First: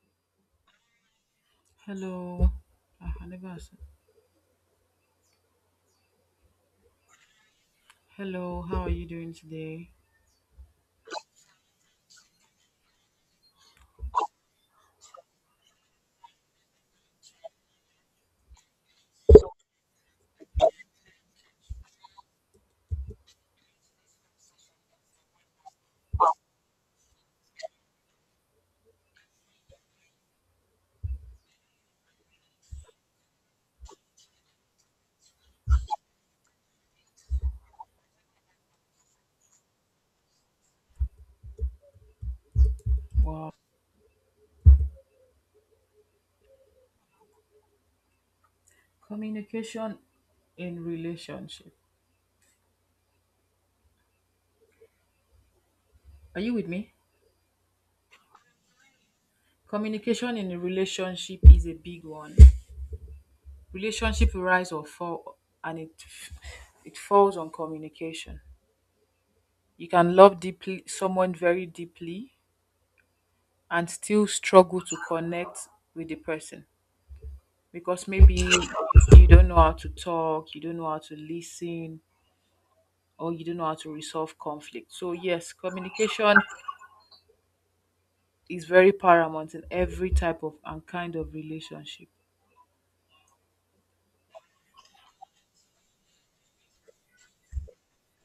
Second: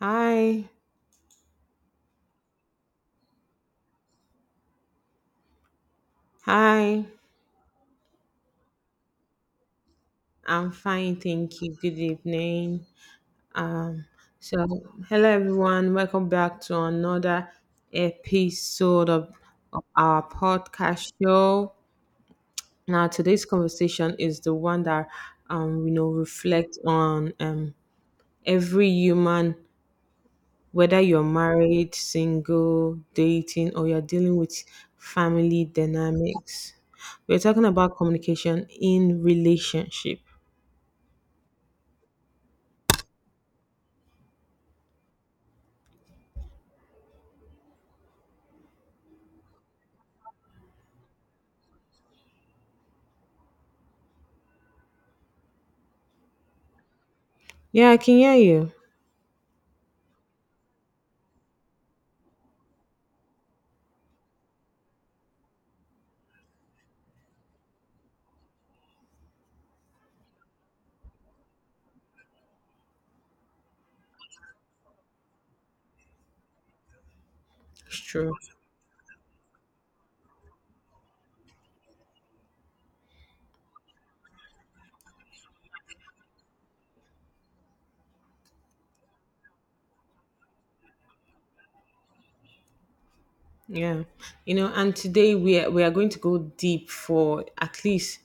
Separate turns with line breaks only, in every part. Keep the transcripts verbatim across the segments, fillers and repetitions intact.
Hi,
Hello. Ah, I never asked.
hi.
Hello, how are you doing today?
I'm fine, thank you. Good evening. So, Hello everyone. Welcome back to another episode of, of our podcast show. Now, today's conversation is the one that um you know reflects on um every human, whether you're married, single, dating, or you're dealing with family dynamics. We're talking about communication in relationship.
Wow. Communication in relationship. Are you with me?
Yeah, I can hear you.
Communication in a relationship is a big one. Relationship rise or fall and it it falls on communication. You can love deeply someone very deeply and still struggle to connect with the person
It's
because maybe
true.
you don't know how to talk, you don't know how to listen, or you don't know how to resolve conflict. So, yes, communication is very paramount in every type of and kind of relationship.
Yeah. You know, and today we are, we are going to go deep for at least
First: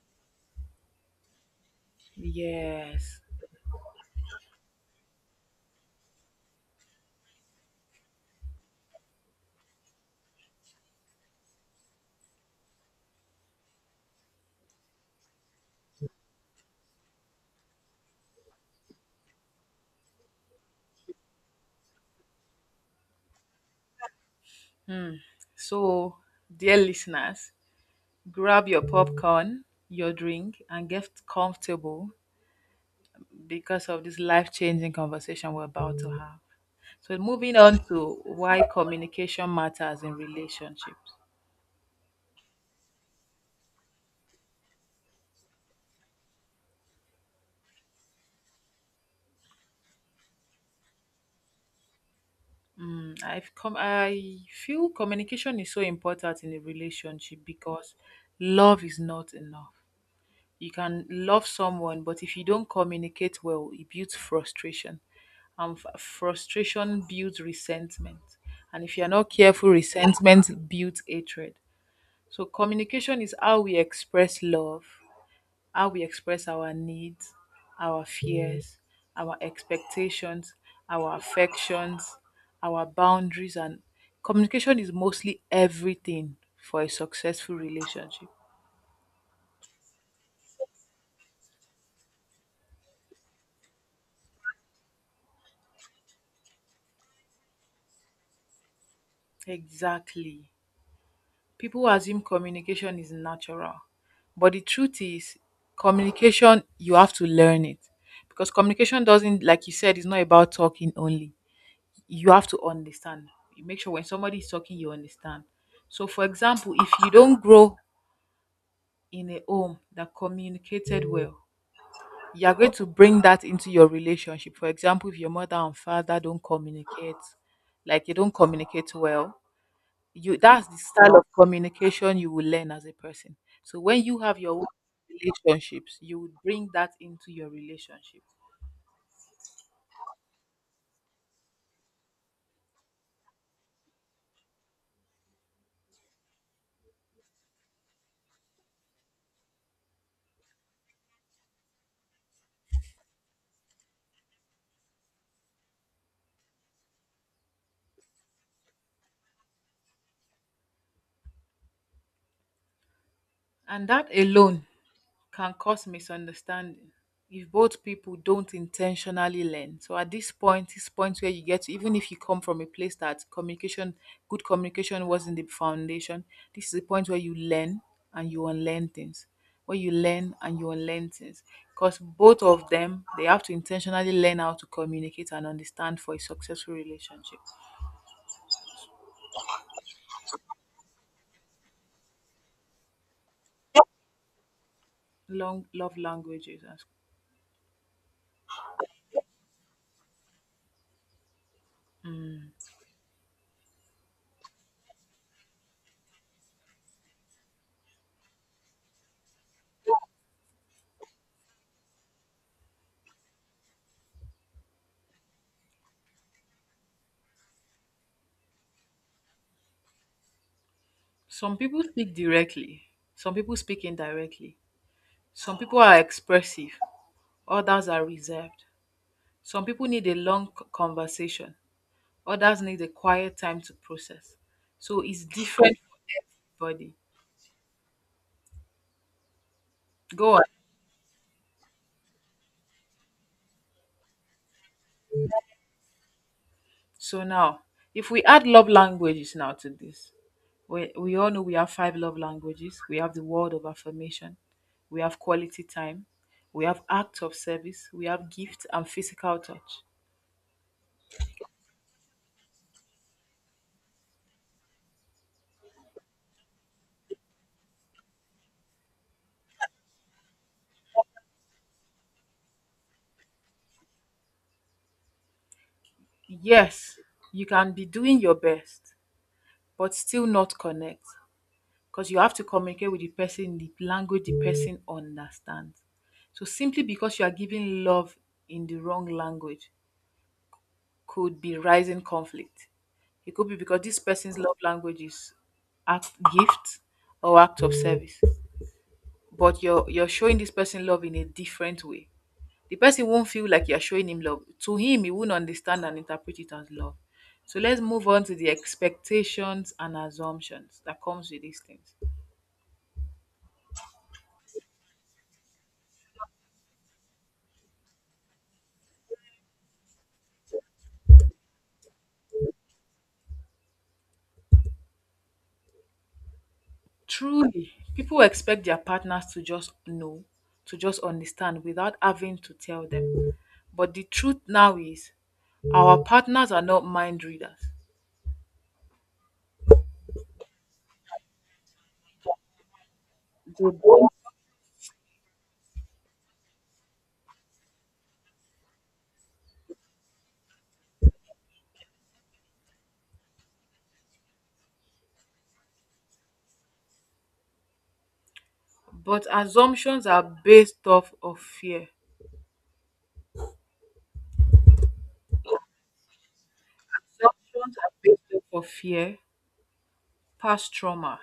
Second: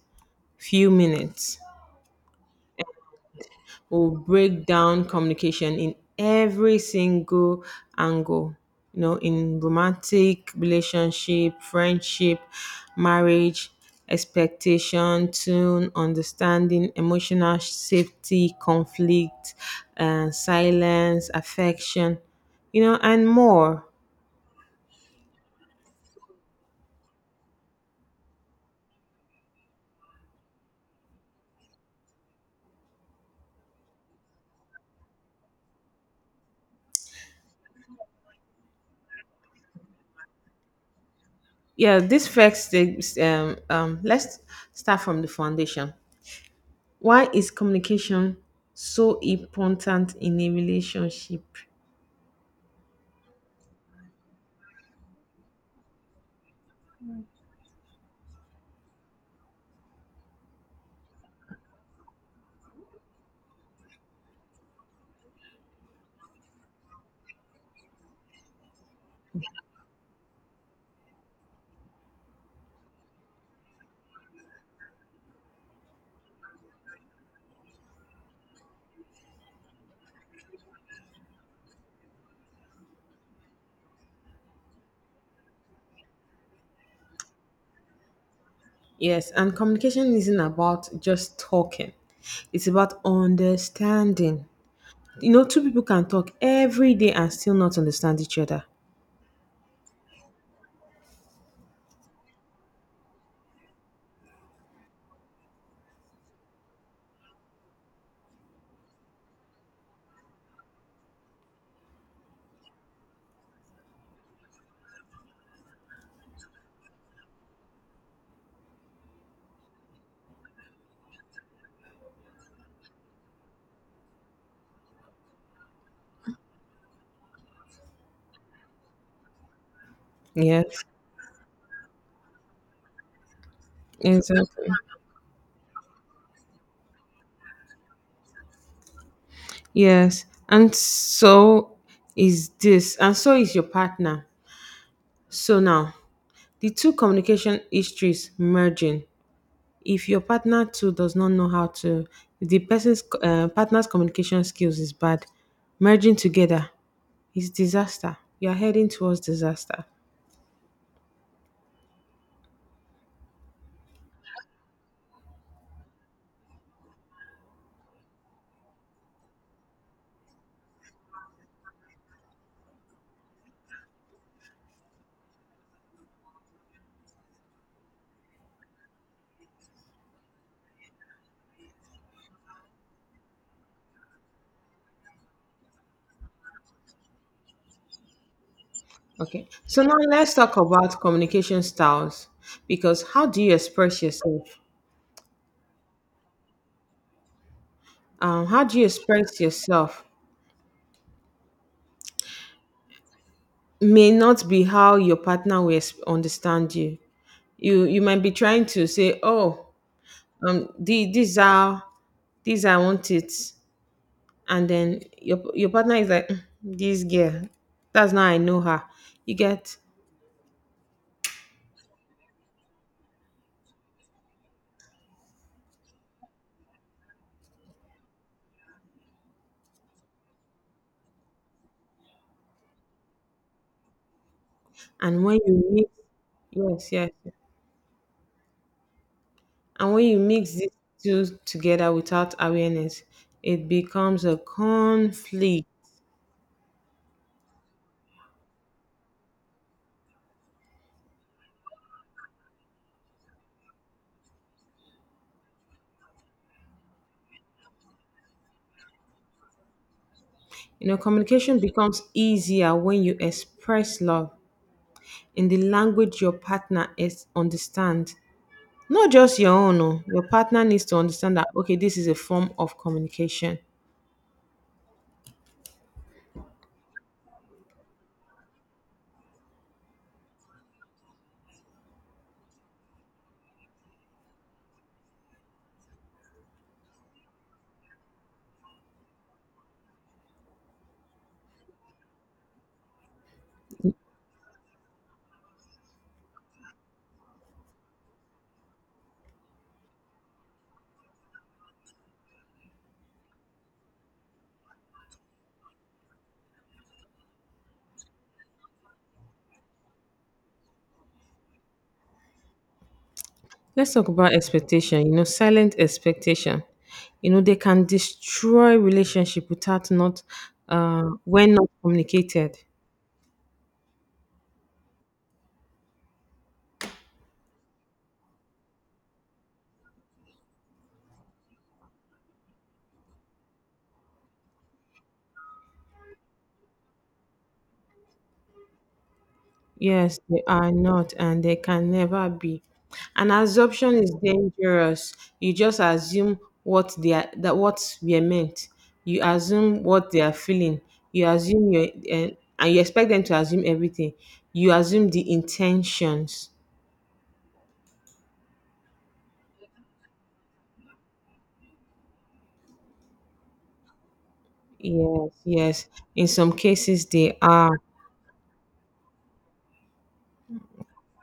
few minutes.
Yes.
We'll break down communication in every single angle. You know, in romantic relationship, friendship, marriage, expectation, tune, understanding, emotional safety, conflict, uh, silence, affection, you know, and more.
Hmm. So, dear listeners, grab your popcorn, your drink, and get comfortable because of this life changing conversation we're about to have. So, moving on to why communication matters in relationships.
Yeah, this first stage, um, um, let's start from the foundation. Why is communication so important in a relationship?
Mm, I've come. I feel communication is so important in a relationship because love is not enough. You can love someone, but if you don't communicate well, it builds frustration, and f- frustration builds resentment. And if you're not careful, resentment builds hatred. So communication is how we express love, how we express our needs, our fears, our expectations, our affections, our boundaries, and communication is mostly everything for a successful relationship.
Yes, and communication isn't about just talking, it's about understanding. You know, two people can talk every day and still not understand each other.
Exactly. People assume communication is natural. But the truth is, communication, you have to learn it. Because communication doesn't, like you said, it's not about talking only. You have to understand. You make sure when somebody is talking, you understand. So, for example, if you don't grow in a home that communicated well, you are going to bring that into your relationship. For example, if your mother and father don't communicate, like you don't communicate well, you that's the
Yes,
style of communication you will learn as a person. So when you have your own
exactly.
relationships, you would bring that into your relationship.
Yes, and so is this, and so is your partner. So now, the two communication histories merging. If your partner too does not know how to, if the person's uh, partner's communication skills is bad, merging together is disaster. You are heading towards disaster.
And that alone can cause misunderstanding if both people don't intentionally learn. So at this point, this point where you get to, even if you come from a place that communication, good communication wasn't the foundation, this is the point where you learn and you unlearn things. Where you learn and you unlearn things. Because both of them, they have to intentionally learn how to communicate and understand for a successful relationship.
Okay. So now let's talk about communication styles because how do you express yourself?
Long love languages.
Um, how do you express yourself may not be how your partner will ex- understand you. You you might be trying to say, oh, um, the, these are these I want it. And then your your partner is like, "Mm, this girl, that's not, I know her, you get."
Some people speak directly, some people speak indirectly. Some people are expressive, others are reserved. Some people need a long c- conversation, others need a quiet time to process. So
And
it's
when you
different
mix,
for
yes,
everybody.
yes, yes. And when you
Go on.
mix these two together without awareness, it becomes a conflict.
So now, if we add love languages now to this, we, we all know we have five love languages. We have the word of affirmation, we have quality time, we have act of service, we have gift and physical touch.
You know communication becomes easier when you express love in the language your partner is understand, not just your own. Oh, your partner needs to understand that, okay, this is a form of communication.
Yes, you can be doing your best, but still not connect. Because you have to communicate with the person in the language the person understands. So simply because you are giving love in the wrong language could be rising conflict. It could be because this person's love language is act, gift, or act of service. But you're you're showing this person love in a different way. The person won't feel like you're showing him love. To him, he won't understand and interpret it as love. So let's move on to the expectations and assumptions that comes with these things.
Let's talk about expectation. You know, silent expectation. You know, they can destroy relationship without not uh, when not communicated.
Truly, people expect their partners to just know, to just understand without having to tell them. But the truth now is, our partners are not mind readers.
Yes, they are not, and they can never be. And
They
assumption
don't.
is dangerous. You just assume what they are, that what we are meant. You assume what they are feeling. You assume your uh, and you expect them to assume everything. You assume the intentions.
But assumptions are based off of fear.
Yes, yes. In some cases, they
Assumptions
are.
are based off of fear, past trauma,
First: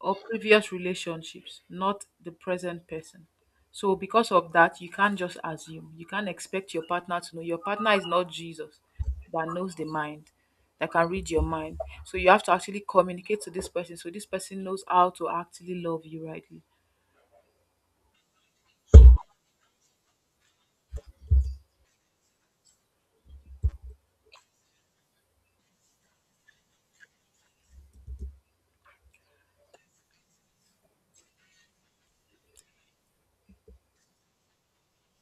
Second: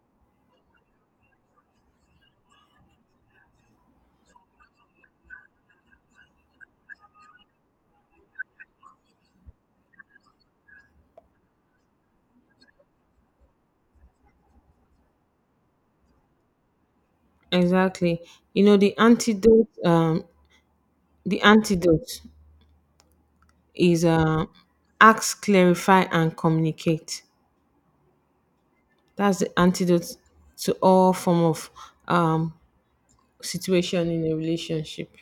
or previous relationships, not the present person. So, because of that, you can't just assume. You can't expect your partner to know. Your partner is not Jesus that knows the mind, that can read your mind. So, you have to actually communicate to this person so this person knows how to actually love you rightly.
Exactly. You know, the antidote, um, the antidote is uh, ask, clarify, and communicate. That's the antidote to all form of um, situation in a relationship.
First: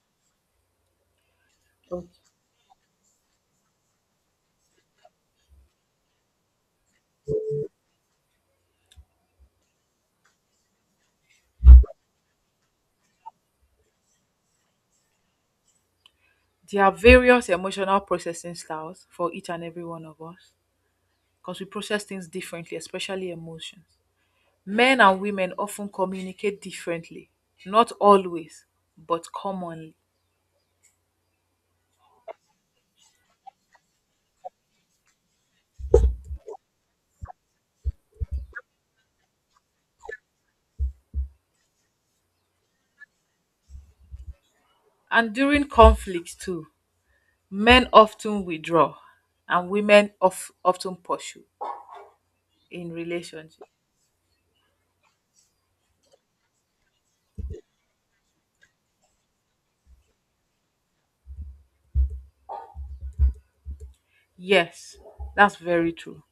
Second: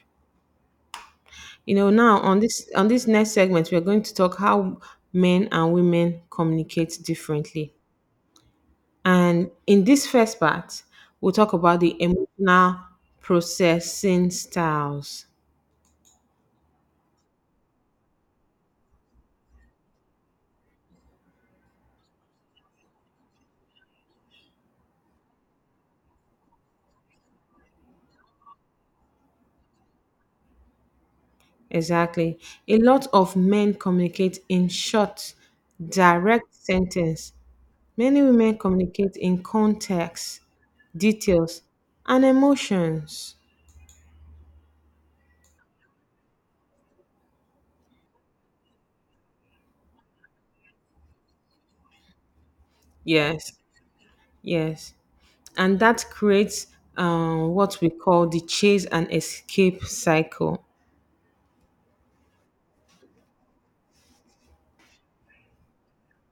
You know,
But
now on this on this next segment, we are going to talk how men and women communicate differently. And in this first part, we'll talk about the emotional processing styles.
There are various emotional processing styles for each and every one of us because we process things differently, especially emotions. Men and women often communicate differently, not always, but commonly.
Exactly. A lot of men communicate in short, direct sentence. Many women communicate in context, details, and emotions.
And during conflicts too, men often withdraw and women of, often pursue in
Yes,
relationship.
yes. And that creates um, what we call the chase and escape cycle.
Yes, that's very true.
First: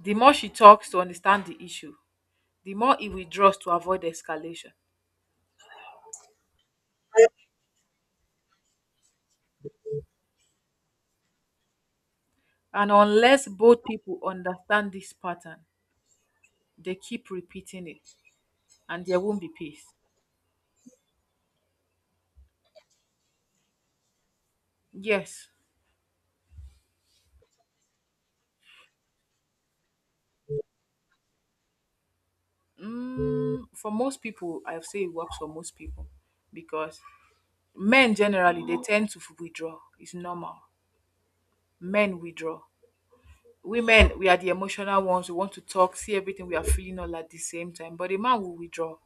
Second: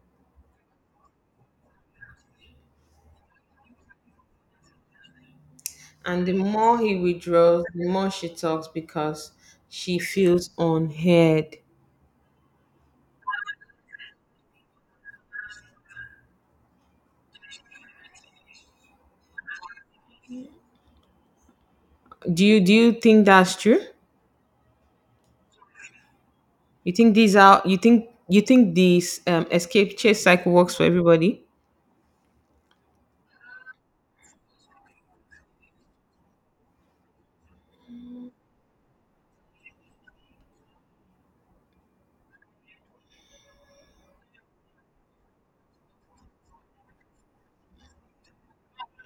The more she talks to understand the issue, the more he withdraws to avoid escalation.
And the more he withdraws, the more she talks because she feels unheard.
And unless both people understand this pattern, they keep repeating it and there won't be peace.
Do you do you think that's true?
Yes.
You think these are, you think you think this um, escape chase cycle works for everybody?
Mm, for most people, I'll say it works for most people because men generally they tend to withdraw. It's normal men withdraw. Women, we are the emotional ones. We want to talk, see everything we are feeling all at the same time. But a man will withdraw.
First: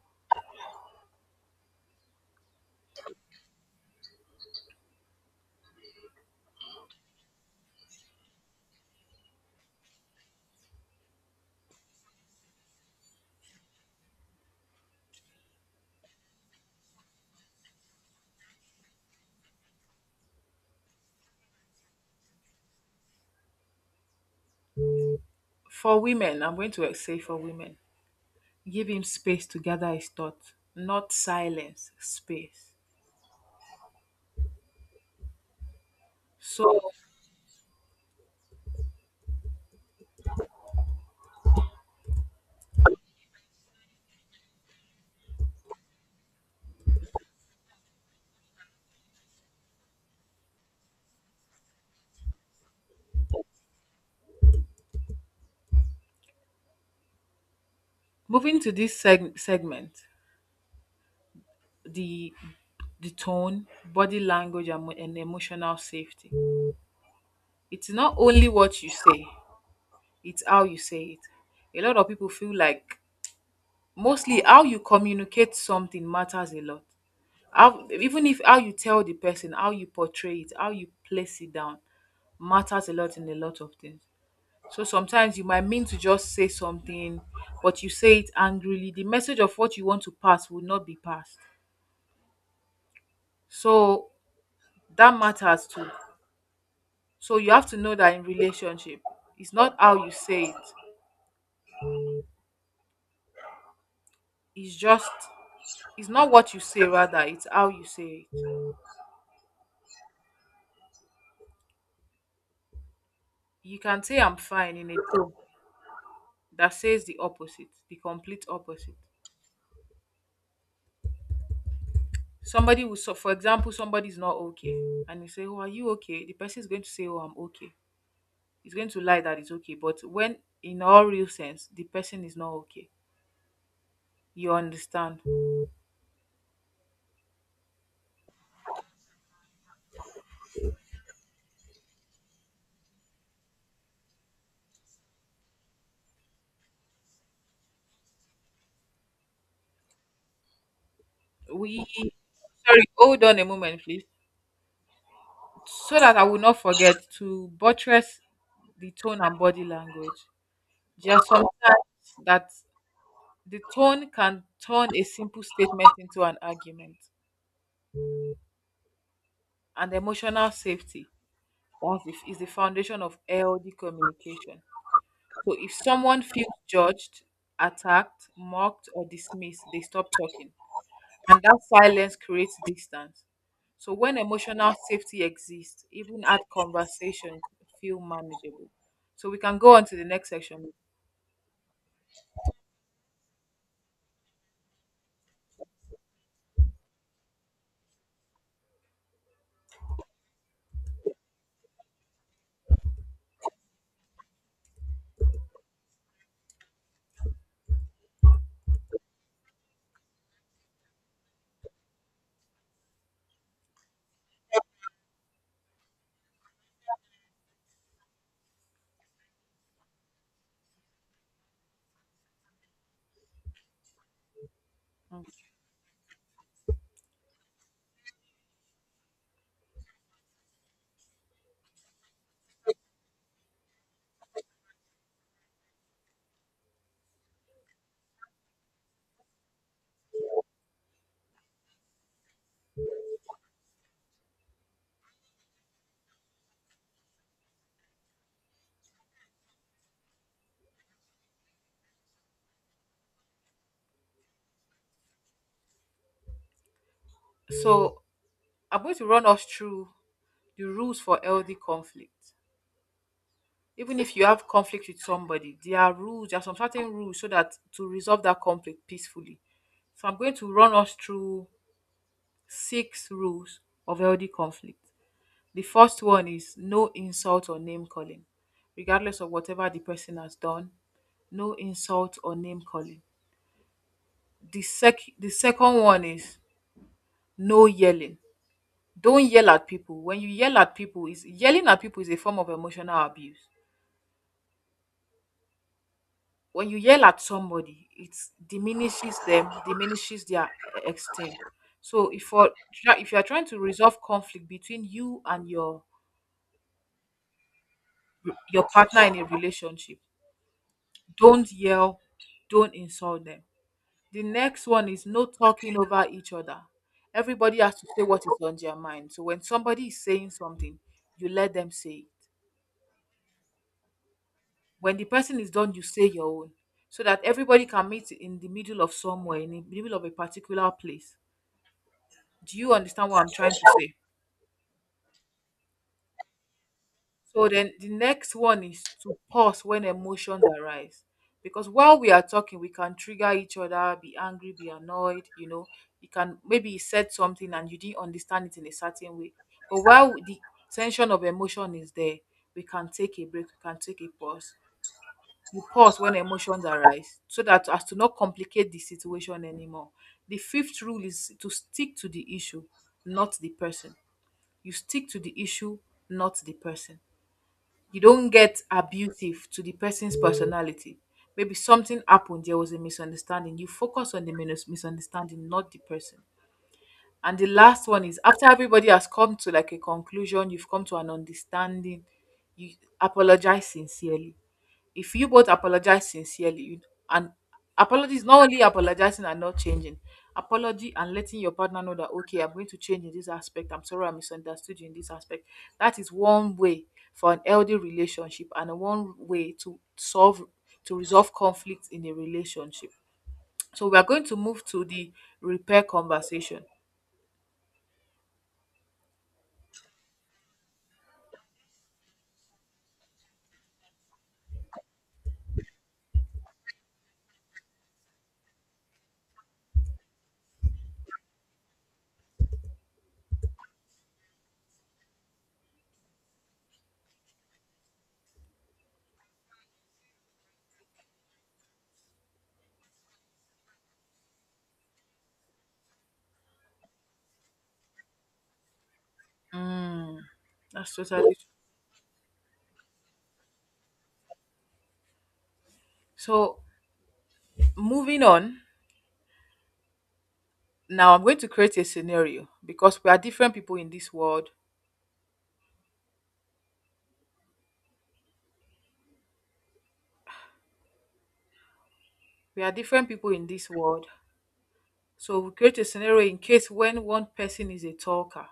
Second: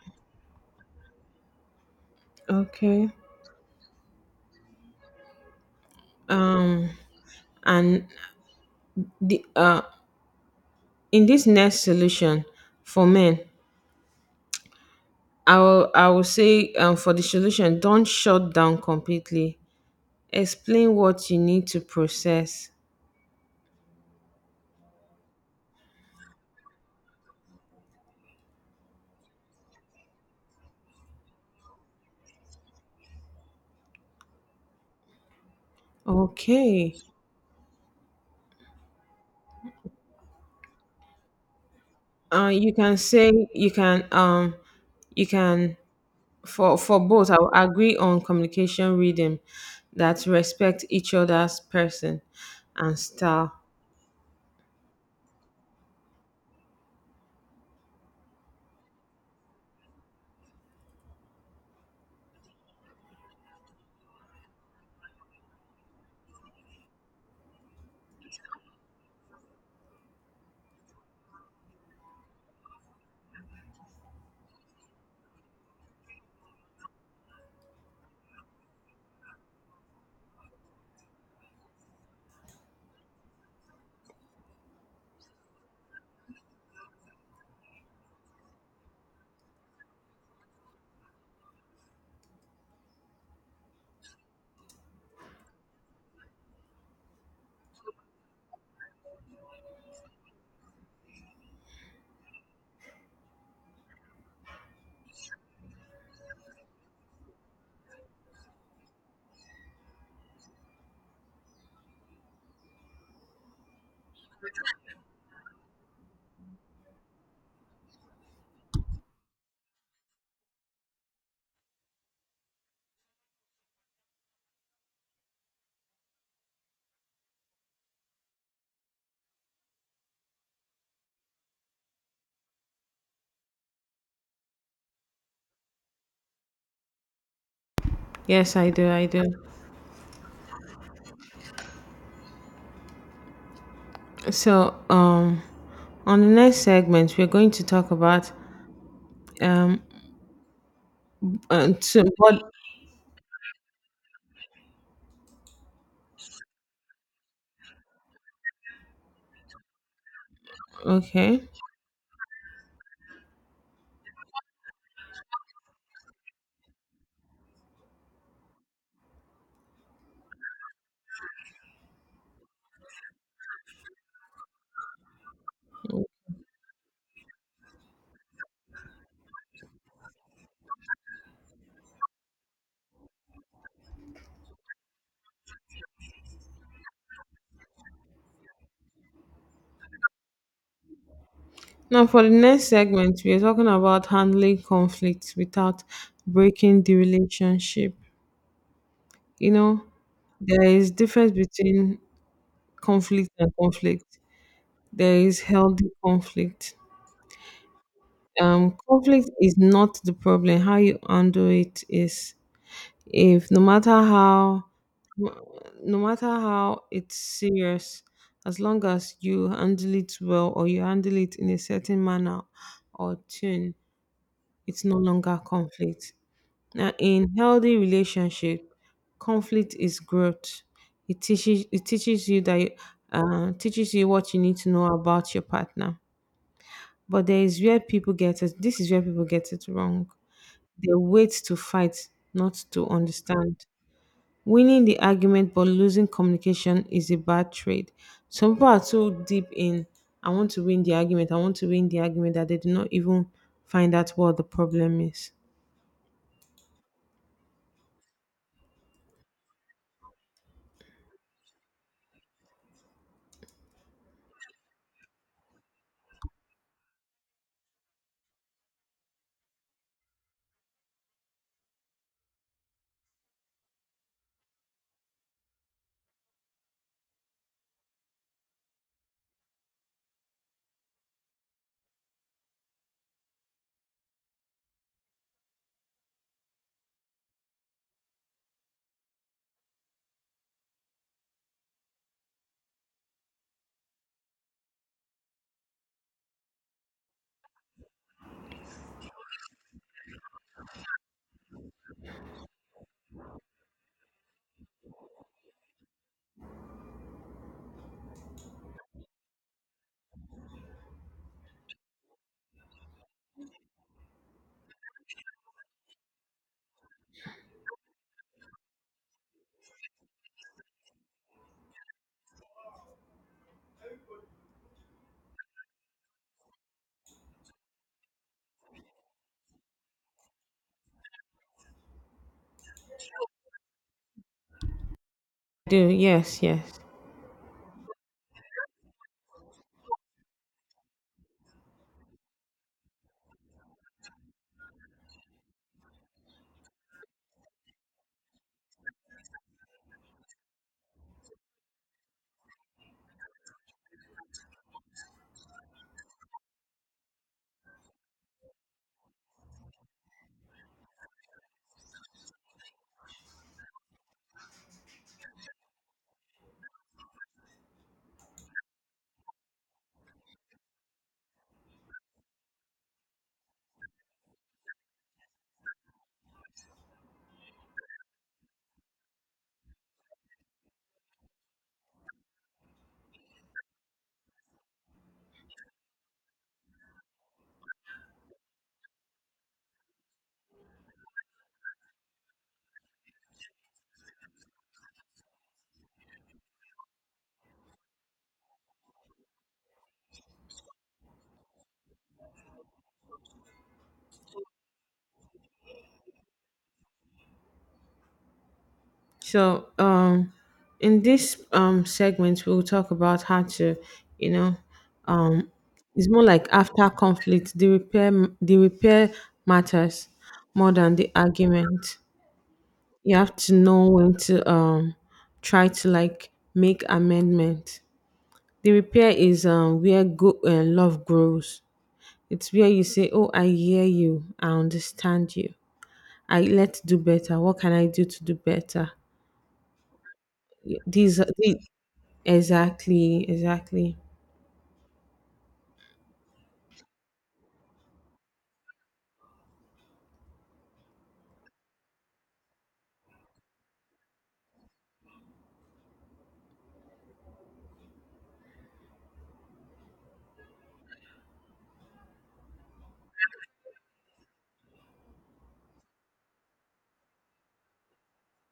Okay. Um and the uh In this next solution for men, I will I will say, um for the solution, don't shut down completely. Explain what you need to process.
For women, I'm going to say for women, give him space to gather his thoughts, not silence, space. So,
Okay. Uh you can say you can um you can for for both, I will agree on communication rhythm that respect each other's person and style.
moving to this seg- segment, the the tone, body language, and, mo- and emotional safety. It's not only what you say; it's how you say it. A lot of people feel like mostly how you communicate something matters a lot, how even if how you tell the person, how you portray it, how you place it down matters a lot in a lot of things. So sometimes you might mean to just say something, but you say it angrily, the message of what you want to pass will not be passed. So that matters too. So you have to know that in relationship, it's not how you say it, it's just, it's not what you say, rather it's how you say it. You can say I'm fine in a tone that says the opposite, the complete opposite. Somebody will, so for example, somebody's not okay and you say, "Oh, are you okay?" The person is going to say, "Oh, I'm okay." He's going to lie that it's okay. But when in all real sense the person is not okay. You understand.
Yes, I do, I do. so um on the next segment, we're going to talk about um uh,
We
to, what
Sorry, hold on a moment, please. So that I will not forget to buttress the tone and body language. Just
okay,
sometimes that the tone can turn a simple statement into an argument. And emotional safety, that's is is the foundation of healthy communication. So if someone feels judged, attacked, mocked, or dismissed, they stop talking. And that silence creates distance. So when emotional safety exists, even hard conversations feel manageable. So we can go on to the next section.
now for the next segment, we're talking about handling conflicts without breaking the relationship. You know, there is difference between conflict and conflict. There is healthy conflict. Um, conflict is not the problem. How you handle it is. If no matter how No matter how it's serious, as long as you handle it well or you handle it in a certain manner or tune, it's no
Mm.
longer conflict. Now in healthy relationship, conflict is growth. It teaches it teaches you that uh, teaches you what you need to know about your partner. But there is where people get it. This is where people get it wrong. They wait to fight, not to understand. Winning the argument but losing communication is a bad trade. Some people are too deep in, I want to win the argument, I want to win the argument, that they do not even find out what the problem is.
So I'm going to run us through the rules for healthy conflict. Even if you have conflict with somebody, there are rules, there are some certain rules so that to resolve that conflict peacefully. So I'm going to run us through six rules of healthy conflict. The first one is no insult or name calling, regardless of whatever the person has done. No insult or name calling. The sec the second one is no yelling. Don't yell at people. When you yell at people, is yelling at people is a form of emotional abuse. When you yell at somebody, it diminishes them, diminishes their esteem. So if for if you are trying to resolve conflict between you and your your partner in a relationship, don't yell, don't insult them. The next one is no talking over each other. Everybody has to say what is on their mind. So when somebody is saying something, you let them say it. When the person is done, you say your own. So that everybody can meet in the middle of somewhere, in the middle of a particular place. Do you understand what I'm trying to say?
Do, yes, yes.
So then the next one is to pause when emotions arise. Because while we are talking, we can trigger each other, be angry, be annoyed, you know. You can, maybe he said something and you didn't understand it in a certain way. But while the tension of emotion is there, we can take a break, we can take a pause. You pause when emotions arise so that as to not complicate the situation anymore. The fifth rule is to stick to the issue, not the person. You stick to the issue, not the person, you don't get abusive to the person's personality. Maybe something happened, there was a misunderstanding. You focus on the minus- misunderstanding, not the person. And the last one is after everybody has come to like a conclusion, you've come to an understanding, you apologize sincerely, if you both apologize sincerely, you, and apologies, not only apologizing and not changing, apology and letting your partner know that okay, I'm going to change in this aspect, I'm sorry I misunderstood you in this aspect. That is one way for an healthy relationship and one way to solve, to resolve conflict in a relationship. So we are going to move to the repair conversation.
so um in this um segment, we'll talk about how to, you know, um it's more like after conflict, the repair, the repair matters more than the argument. You have to know when to um try to like make amendment. The repair is um where go uh, love grows. It's where you say, "Oh, I hear you. I understand you. I, let's do better. What can I do to do better?"
Mm,
Y-
that's
These, are-
totally.
the Exactly, exactly.
So moving on, now I'm going to create a scenario because we are different people in this world. We are different people in this world. So we create a scenario in case when one person is a talker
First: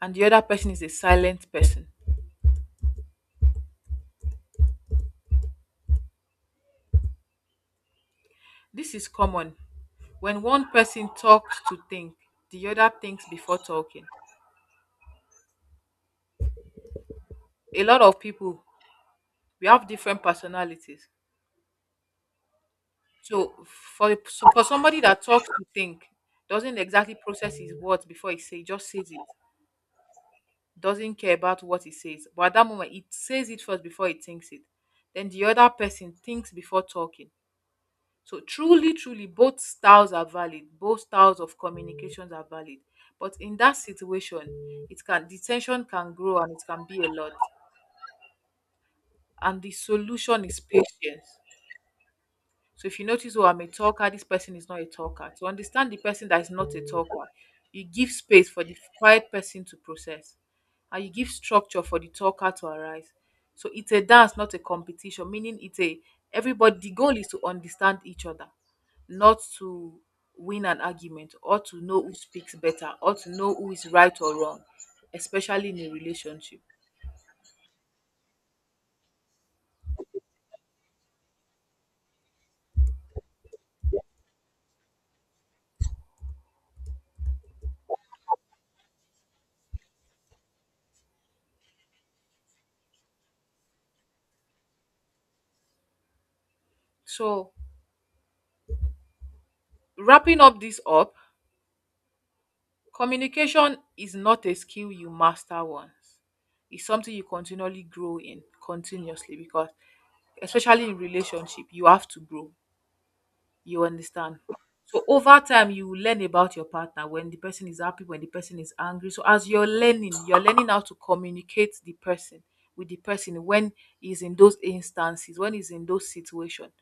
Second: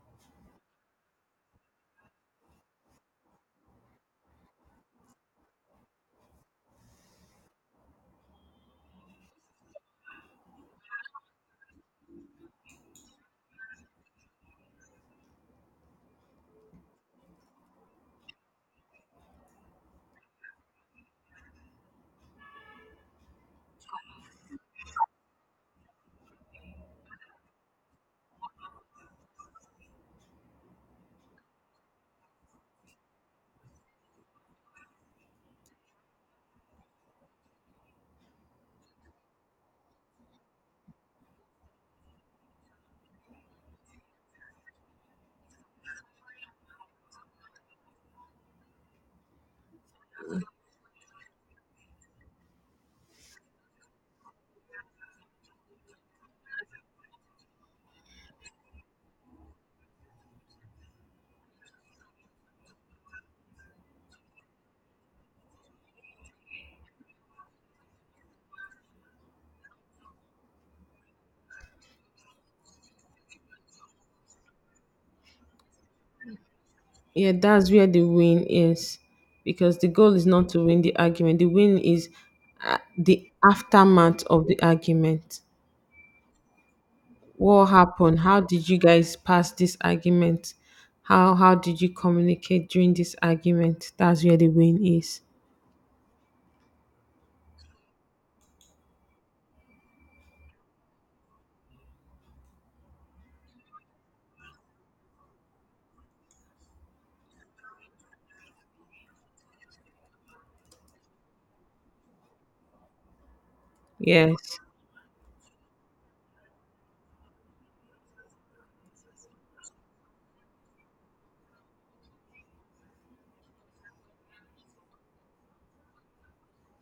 and the other person is a silent person. This is common. When one person talks to think, the other thinks before talking. A lot of people, we have different personalities. So for, so for somebody that talks to think, doesn't exactly process his words before he say, just says it. Doesn't care about what he says. But at that moment, it says it first before it thinks it. Then the other person thinks before talking. So truly, truly, both styles are valid. Both styles of communications are valid. But in that situation, it can the tension can grow and it can be a lot. And the solution is patience. So if you notice, oh, I'm a talker, this person is not a talker. To understand the person that is not a talker, you give space for the quiet person to process, and you give structure for the talker to arise. So it's a dance, not a competition, meaning it's a everybody, the goal is to understand each other, not to win an argument or to know who speaks better or to know who is right or wrong, especially in a relationship.
Yeah, that's where the win is, because the goal is not to win the argument. The win is uh, the aftermath of the argument. What happened? How did you guys pass this argument? How how did you communicate during this argument? That's where the win is.
So wrapping up this up, communication is not a skill you master once. It's something you continually grow in continuously, because especially in relationship, you have to grow. You understand?
Yes.
So over time you will learn about your partner, when the person is happy, when the person is angry. So as you're learning, you're learning how to communicate the person with the person when he's in those instances, when he's in those situations.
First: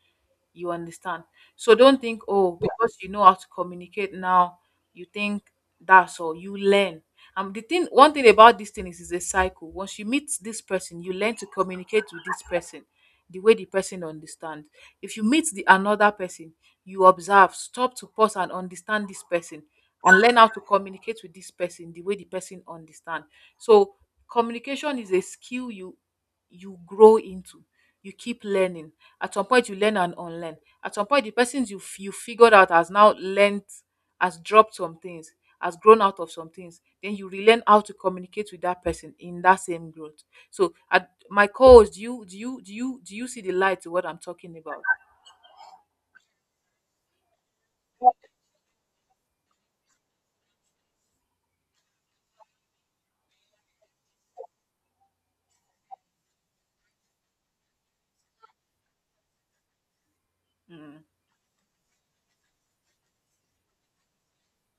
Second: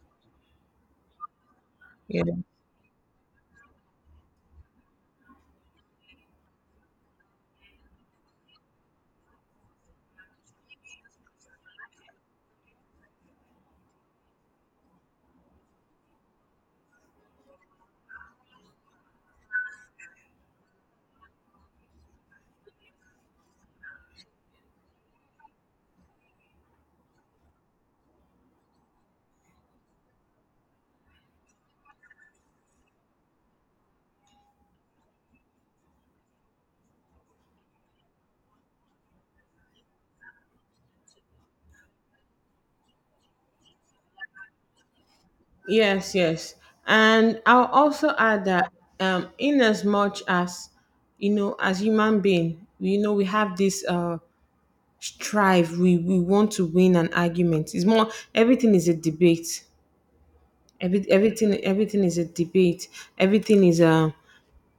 You understand? So don't
Yeah.
think, oh, because you know how to communicate now, you think that's all. You learn. um the thing, one thing about this thing is, it's a cycle. Once you meet this person, you learn to communicate with this person the way the person understands. If you meet the another person, you observe, stop to pause and understand this person, and learn how to communicate with this person the way the person understands. So communication is a skill you you grow into. You keep learning. At some point, you learn and unlearn. At some point, the persons you f- you figured out has now learned, has dropped some things, has grown out of some things. Then you relearn how to communicate with that person in that same growth. So, at my coach, do you do you do you do you see the light to what I'm talking about?
Yes, yes. And I'll also add that, um, in as much as, you know, as human being, we- you know, we have this uh, strive, we, we want to win an argument. It's more, everything is a debate.
Mm.
Every, everything, everything is a debate. Everything is a,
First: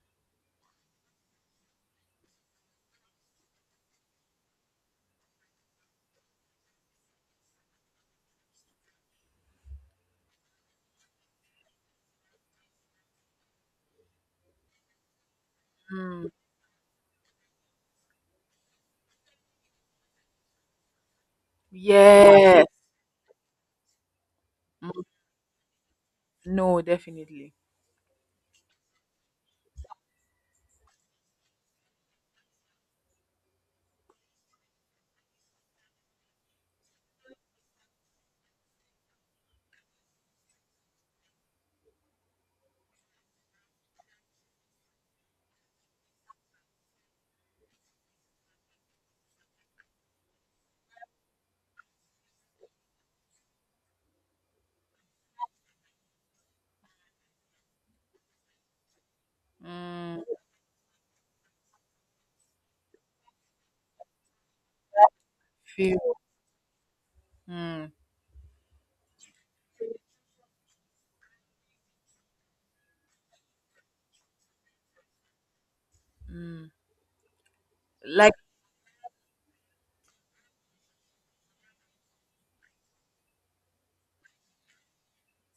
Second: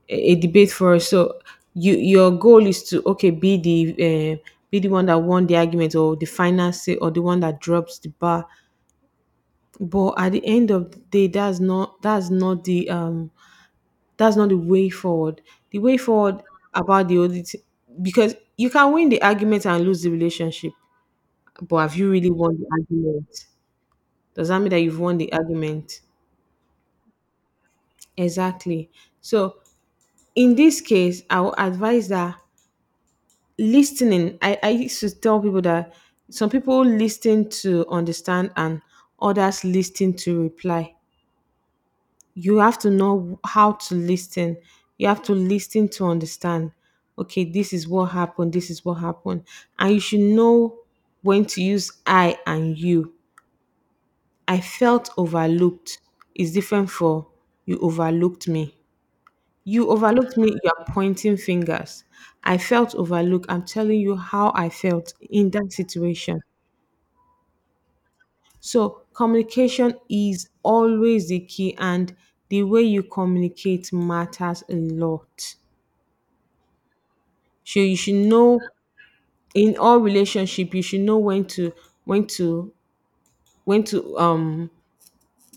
a a debate for us. So you, your goal is to, okay, be the uh, be the one that won the argument or the final say or the one that drops the bar. But at the end of the day, that's not that's not the um that's not the way forward. The way
Mm.
forward about the audit, because you can win the argument and lose the relationship, but have you really won the
Yes.
argument? Does that mean that you've won the argument?
No, definitely.
Exactly. So in this case, I will advise that listening, I, I used to tell people that some people listen to understand and others listen to reply. You have to know how to listen. You have to listen to understand. Okay, this is what happened, this is what happened. And you should know when to use I and you. I felt overlooked is different for you overlooked me. You
Mm.
overlooked me. You're pointing fingers. I felt overlooked. I'm telling you how I felt in that
Feel.
situation.
Mm.
So, communication is always the key, and the way you communicate matters a lot. So you should
Like,
know, in all relationship, you should know when to when to when to um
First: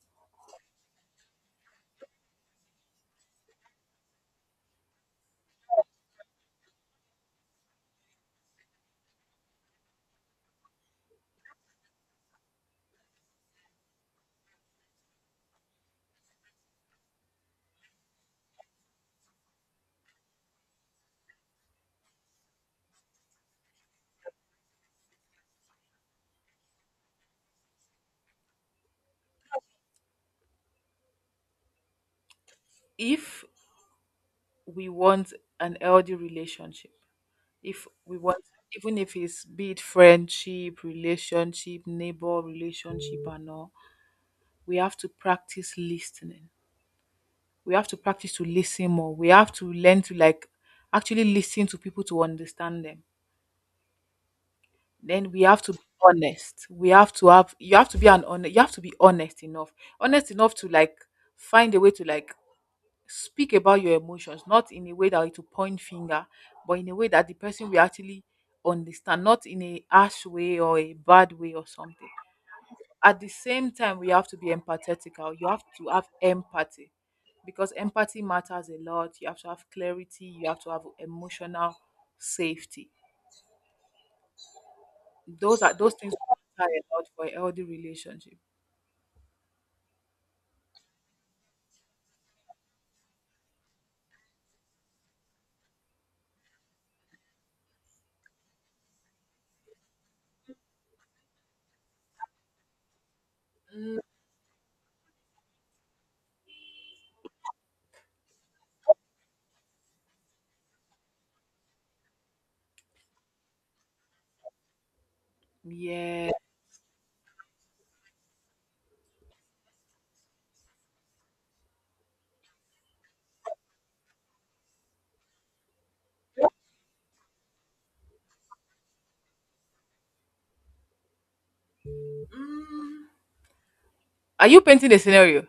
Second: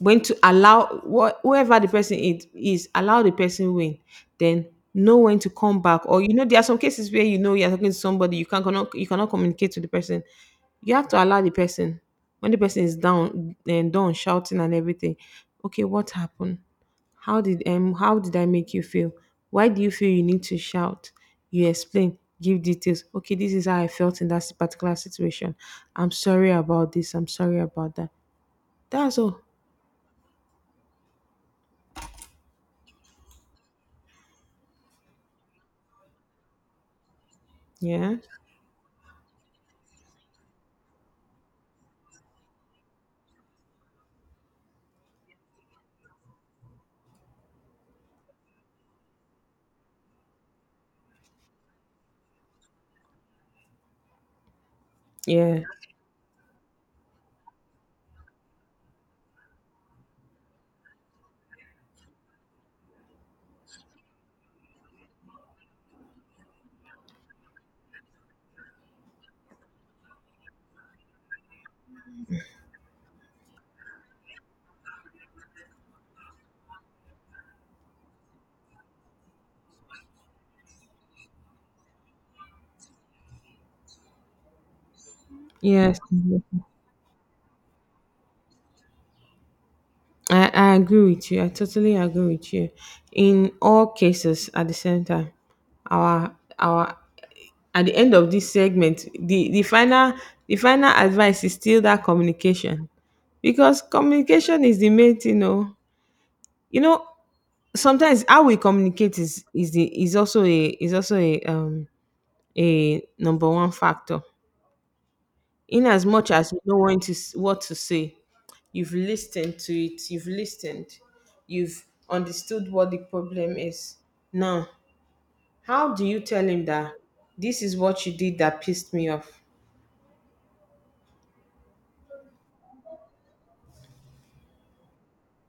when to allow wh- whoever the person it is, allow the person win. Then know when to come back. Or you know, there are some cases where you know you're talking to somebody, you can't cannot, you cannot communicate to the person. You have to allow the person when the person is down and down shouting and everything. Okay, what happened? How did um how did I make you feel? Why do you feel you need to shout? You explain, give details. Okay, this is how I felt in that particular situation. I'm sorry about this. I'm sorry about that. That's all.
if we want an healthy relationship, if we
Yeah.
want, even if it's, be it friendship relationship, neighbor relationship and all, we have to practice listening. We have to practice to listen more. We have to learn to, like, actually listen to people to understand them. Then we
Yeah.
have to be honest. We have to have you have to be an honest you have to be honest enough, honest enough to, like, find a way to, like, speak about your emotions, not in a way that it will point finger, but in a way that the person will actually understand, not in a harsh way or a bad way or something. At the same time, we have to be empathetical. You have to have empathy, because empathy matters a lot. You have to have clarity. You have to have emotional safety. Those are those
Yes,
things
mhm.
matter a lot for a healthy relationship.
I, I agree with you. I totally agree with you. In all cases, at the same time, our our at the end of this segment, the the final the final advice is still that communication, because communication is the main thing. You know, you know sometimes how we communicate is is the is also a is also a um a number one factor. In as much
Yeah.
as you know when to s- what to say, you've listened to it, you've listened, you've understood what the problem is, now how do you tell him that this is what you did that pissed me off?
Are you painting a scenario?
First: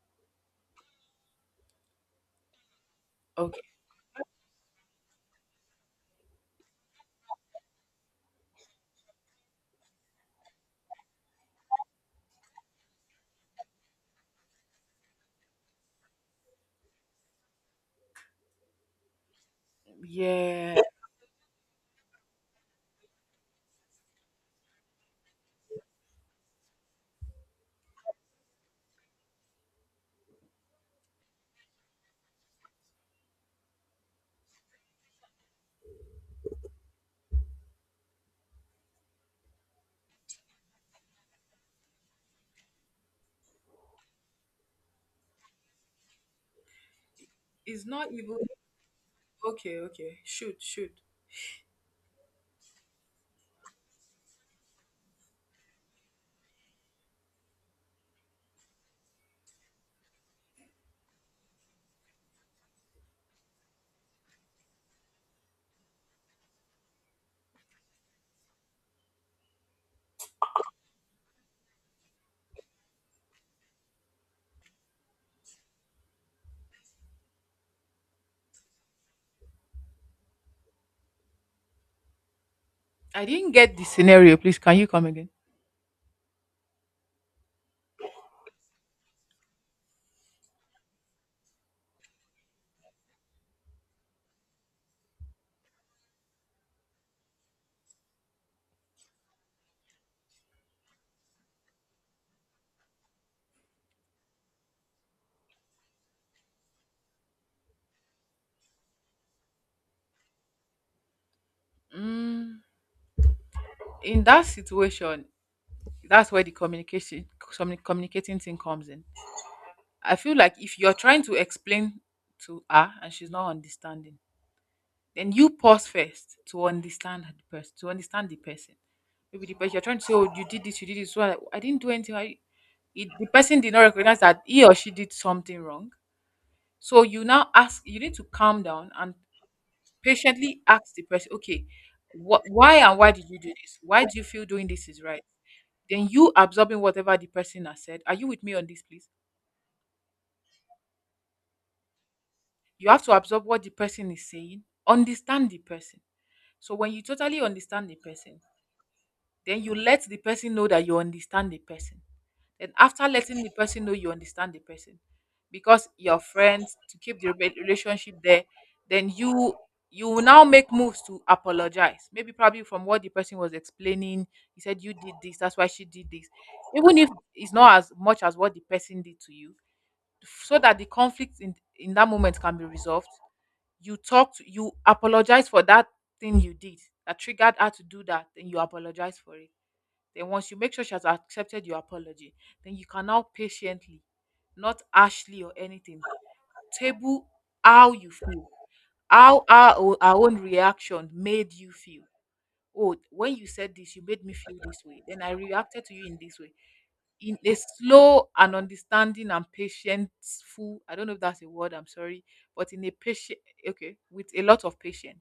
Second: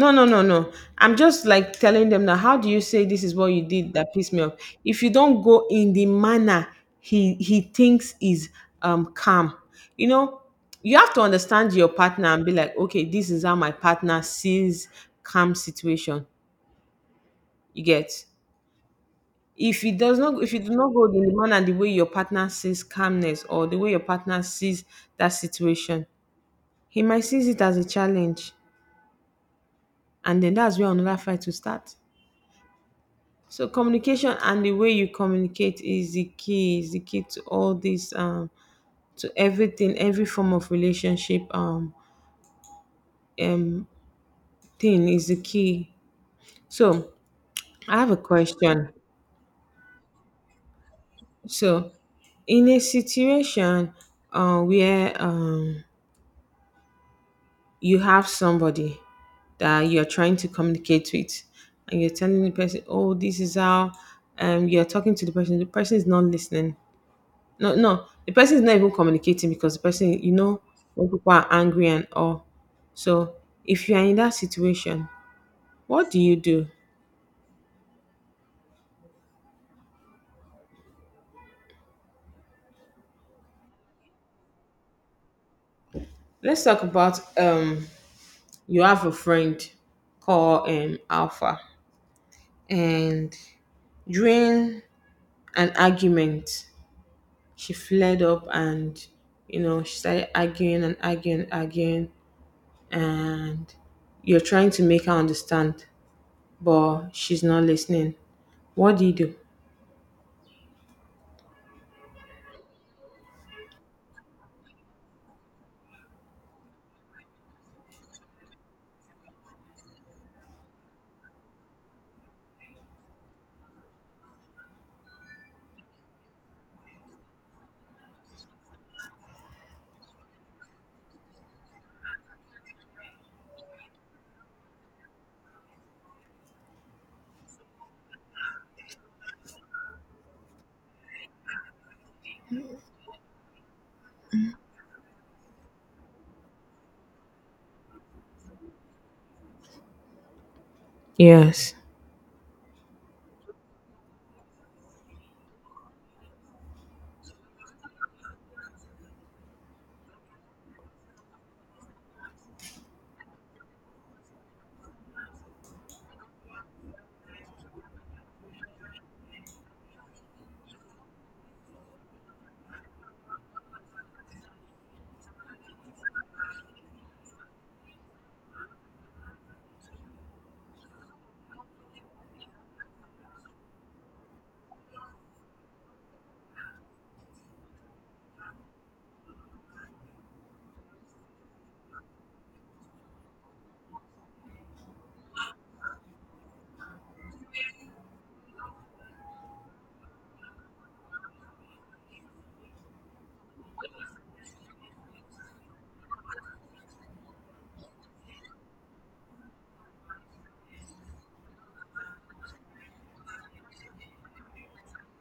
No, no, no, no, I'm just like telling them, now how do you say this is what
Okay.
you did that pissed me off? If you don't go in the manner he he thinks is um calm, you know, you have to understand your partner and be like, okay, this is how my partner sees calm situation. You get? If it does not, if it do
Yeah.
not go in the manner the way your partner sees calmness or the way your partner sees that situation, he might sees it as a challenge, and then that's where another fight will start. So communication and the way you communicate is the key, is the key to all this, um, to everything, every form of relationship, um, um, thing is the key. So
It's
I have
not
a
even
question.
okay. Okay. Shoot. Shoot.
So in a situation, uh, where um, you have somebody that you're trying to communicate with and you're telling the person, oh, this is how um you're talking to the person, the person is not listening. No, no, the person is not even communicating because the person, you know, when people are angry and all. So if you are in that situation, what do you do?
I didn't get the scenario. Please, can you come again?
Let's talk about, um you have a friend called um Alpha, and during an argument, she flared up and, you know, she started arguing and arguing and arguing, and you're trying to make her understand but she's not listening. What do you do?
Mm, in that situation, that's where the communication communi- communicating thing comes in. I feel like if you're trying to explain to her and she's not understanding, then you pause first to understand the person. To understand the person, maybe the person you're trying to say, "Oh, you did this, you did this." Well, I, I didn't do anything. I, it, the person did not recognize that he or she did something wrong. So you now ask. You need to calm down and patiently ask the person, okay, what, why, and why did you do this? Why do you feel doing this is right? Then you absorbing whatever the person has said. Are you with me on this, please?
Yes.
You have to absorb what the person is saying, understand the person. So when you totally understand the person, then you let the person know that you understand the person. Then after letting the person know you understand the person, because your friends to keep the re- relationship there, then you you will now make moves to apologize. Maybe probably from what the person was explaining, he said you did this, that's why she did this. Even if it's not as much as what the person did to you, so that the conflict in in that moment can be resolved. You talked, you apologize for that thing you did that triggered her to do that, then you apologize for it. Then once you make sure she has accepted your apology, then you can now patiently, not harshly or anything, table how you feel, how our, our own reaction made you feel. Oh, when you said this, you made me feel this way, then I reacted to you in this way, in a slow and understanding and patientful, I don't know if that's a word, I'm sorry, but in a patient, okay, with a lot of patience.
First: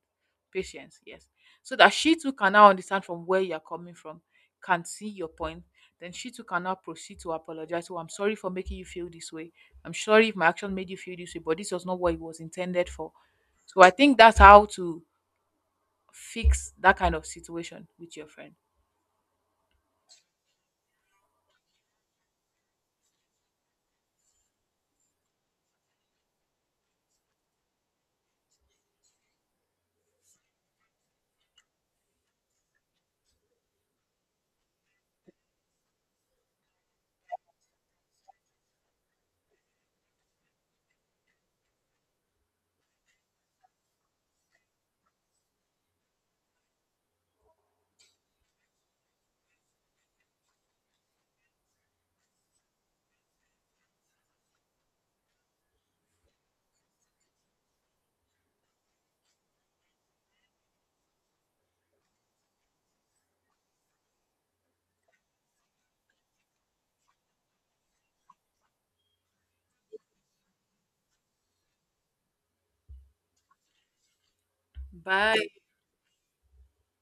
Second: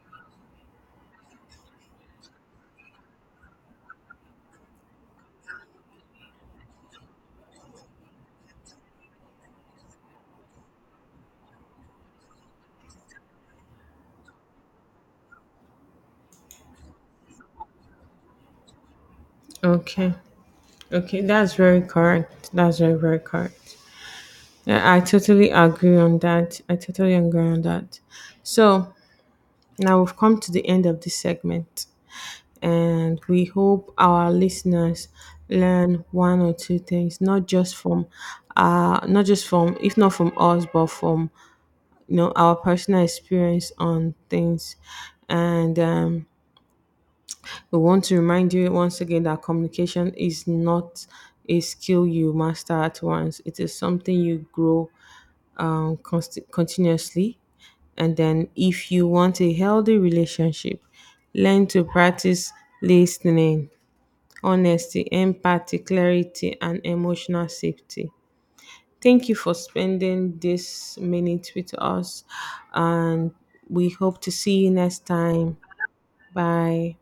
Patience, yes. So that she too can now understand from where you're coming from, can see your point, then she too can now proceed to apologize. Oh, I'm sorry for making you feel this way. I'm sorry if my action made you feel this way, but this was not what it was intended for. So I think that's how to fix that kind of situation with your friend.
Okay. Okay. That's very correct. That's very, very correct. Yeah, I totally agree on that. I totally agree on that. So now we've come to the end of this segment. And we hope our listeners learn one or two things, not just from uh not just from if not from us, but from, you know, our personal experience on things. And um, we want to remind you once again that communication is not a skill you master at once, it is something you grow, um, const- continuously. And then if you want a healthy relationship, learn to practice listening, honesty, empathy, clarity, and emotional safety. Thank you for spending this minute with us, and we hope to see you next
Bye.
time. Bye.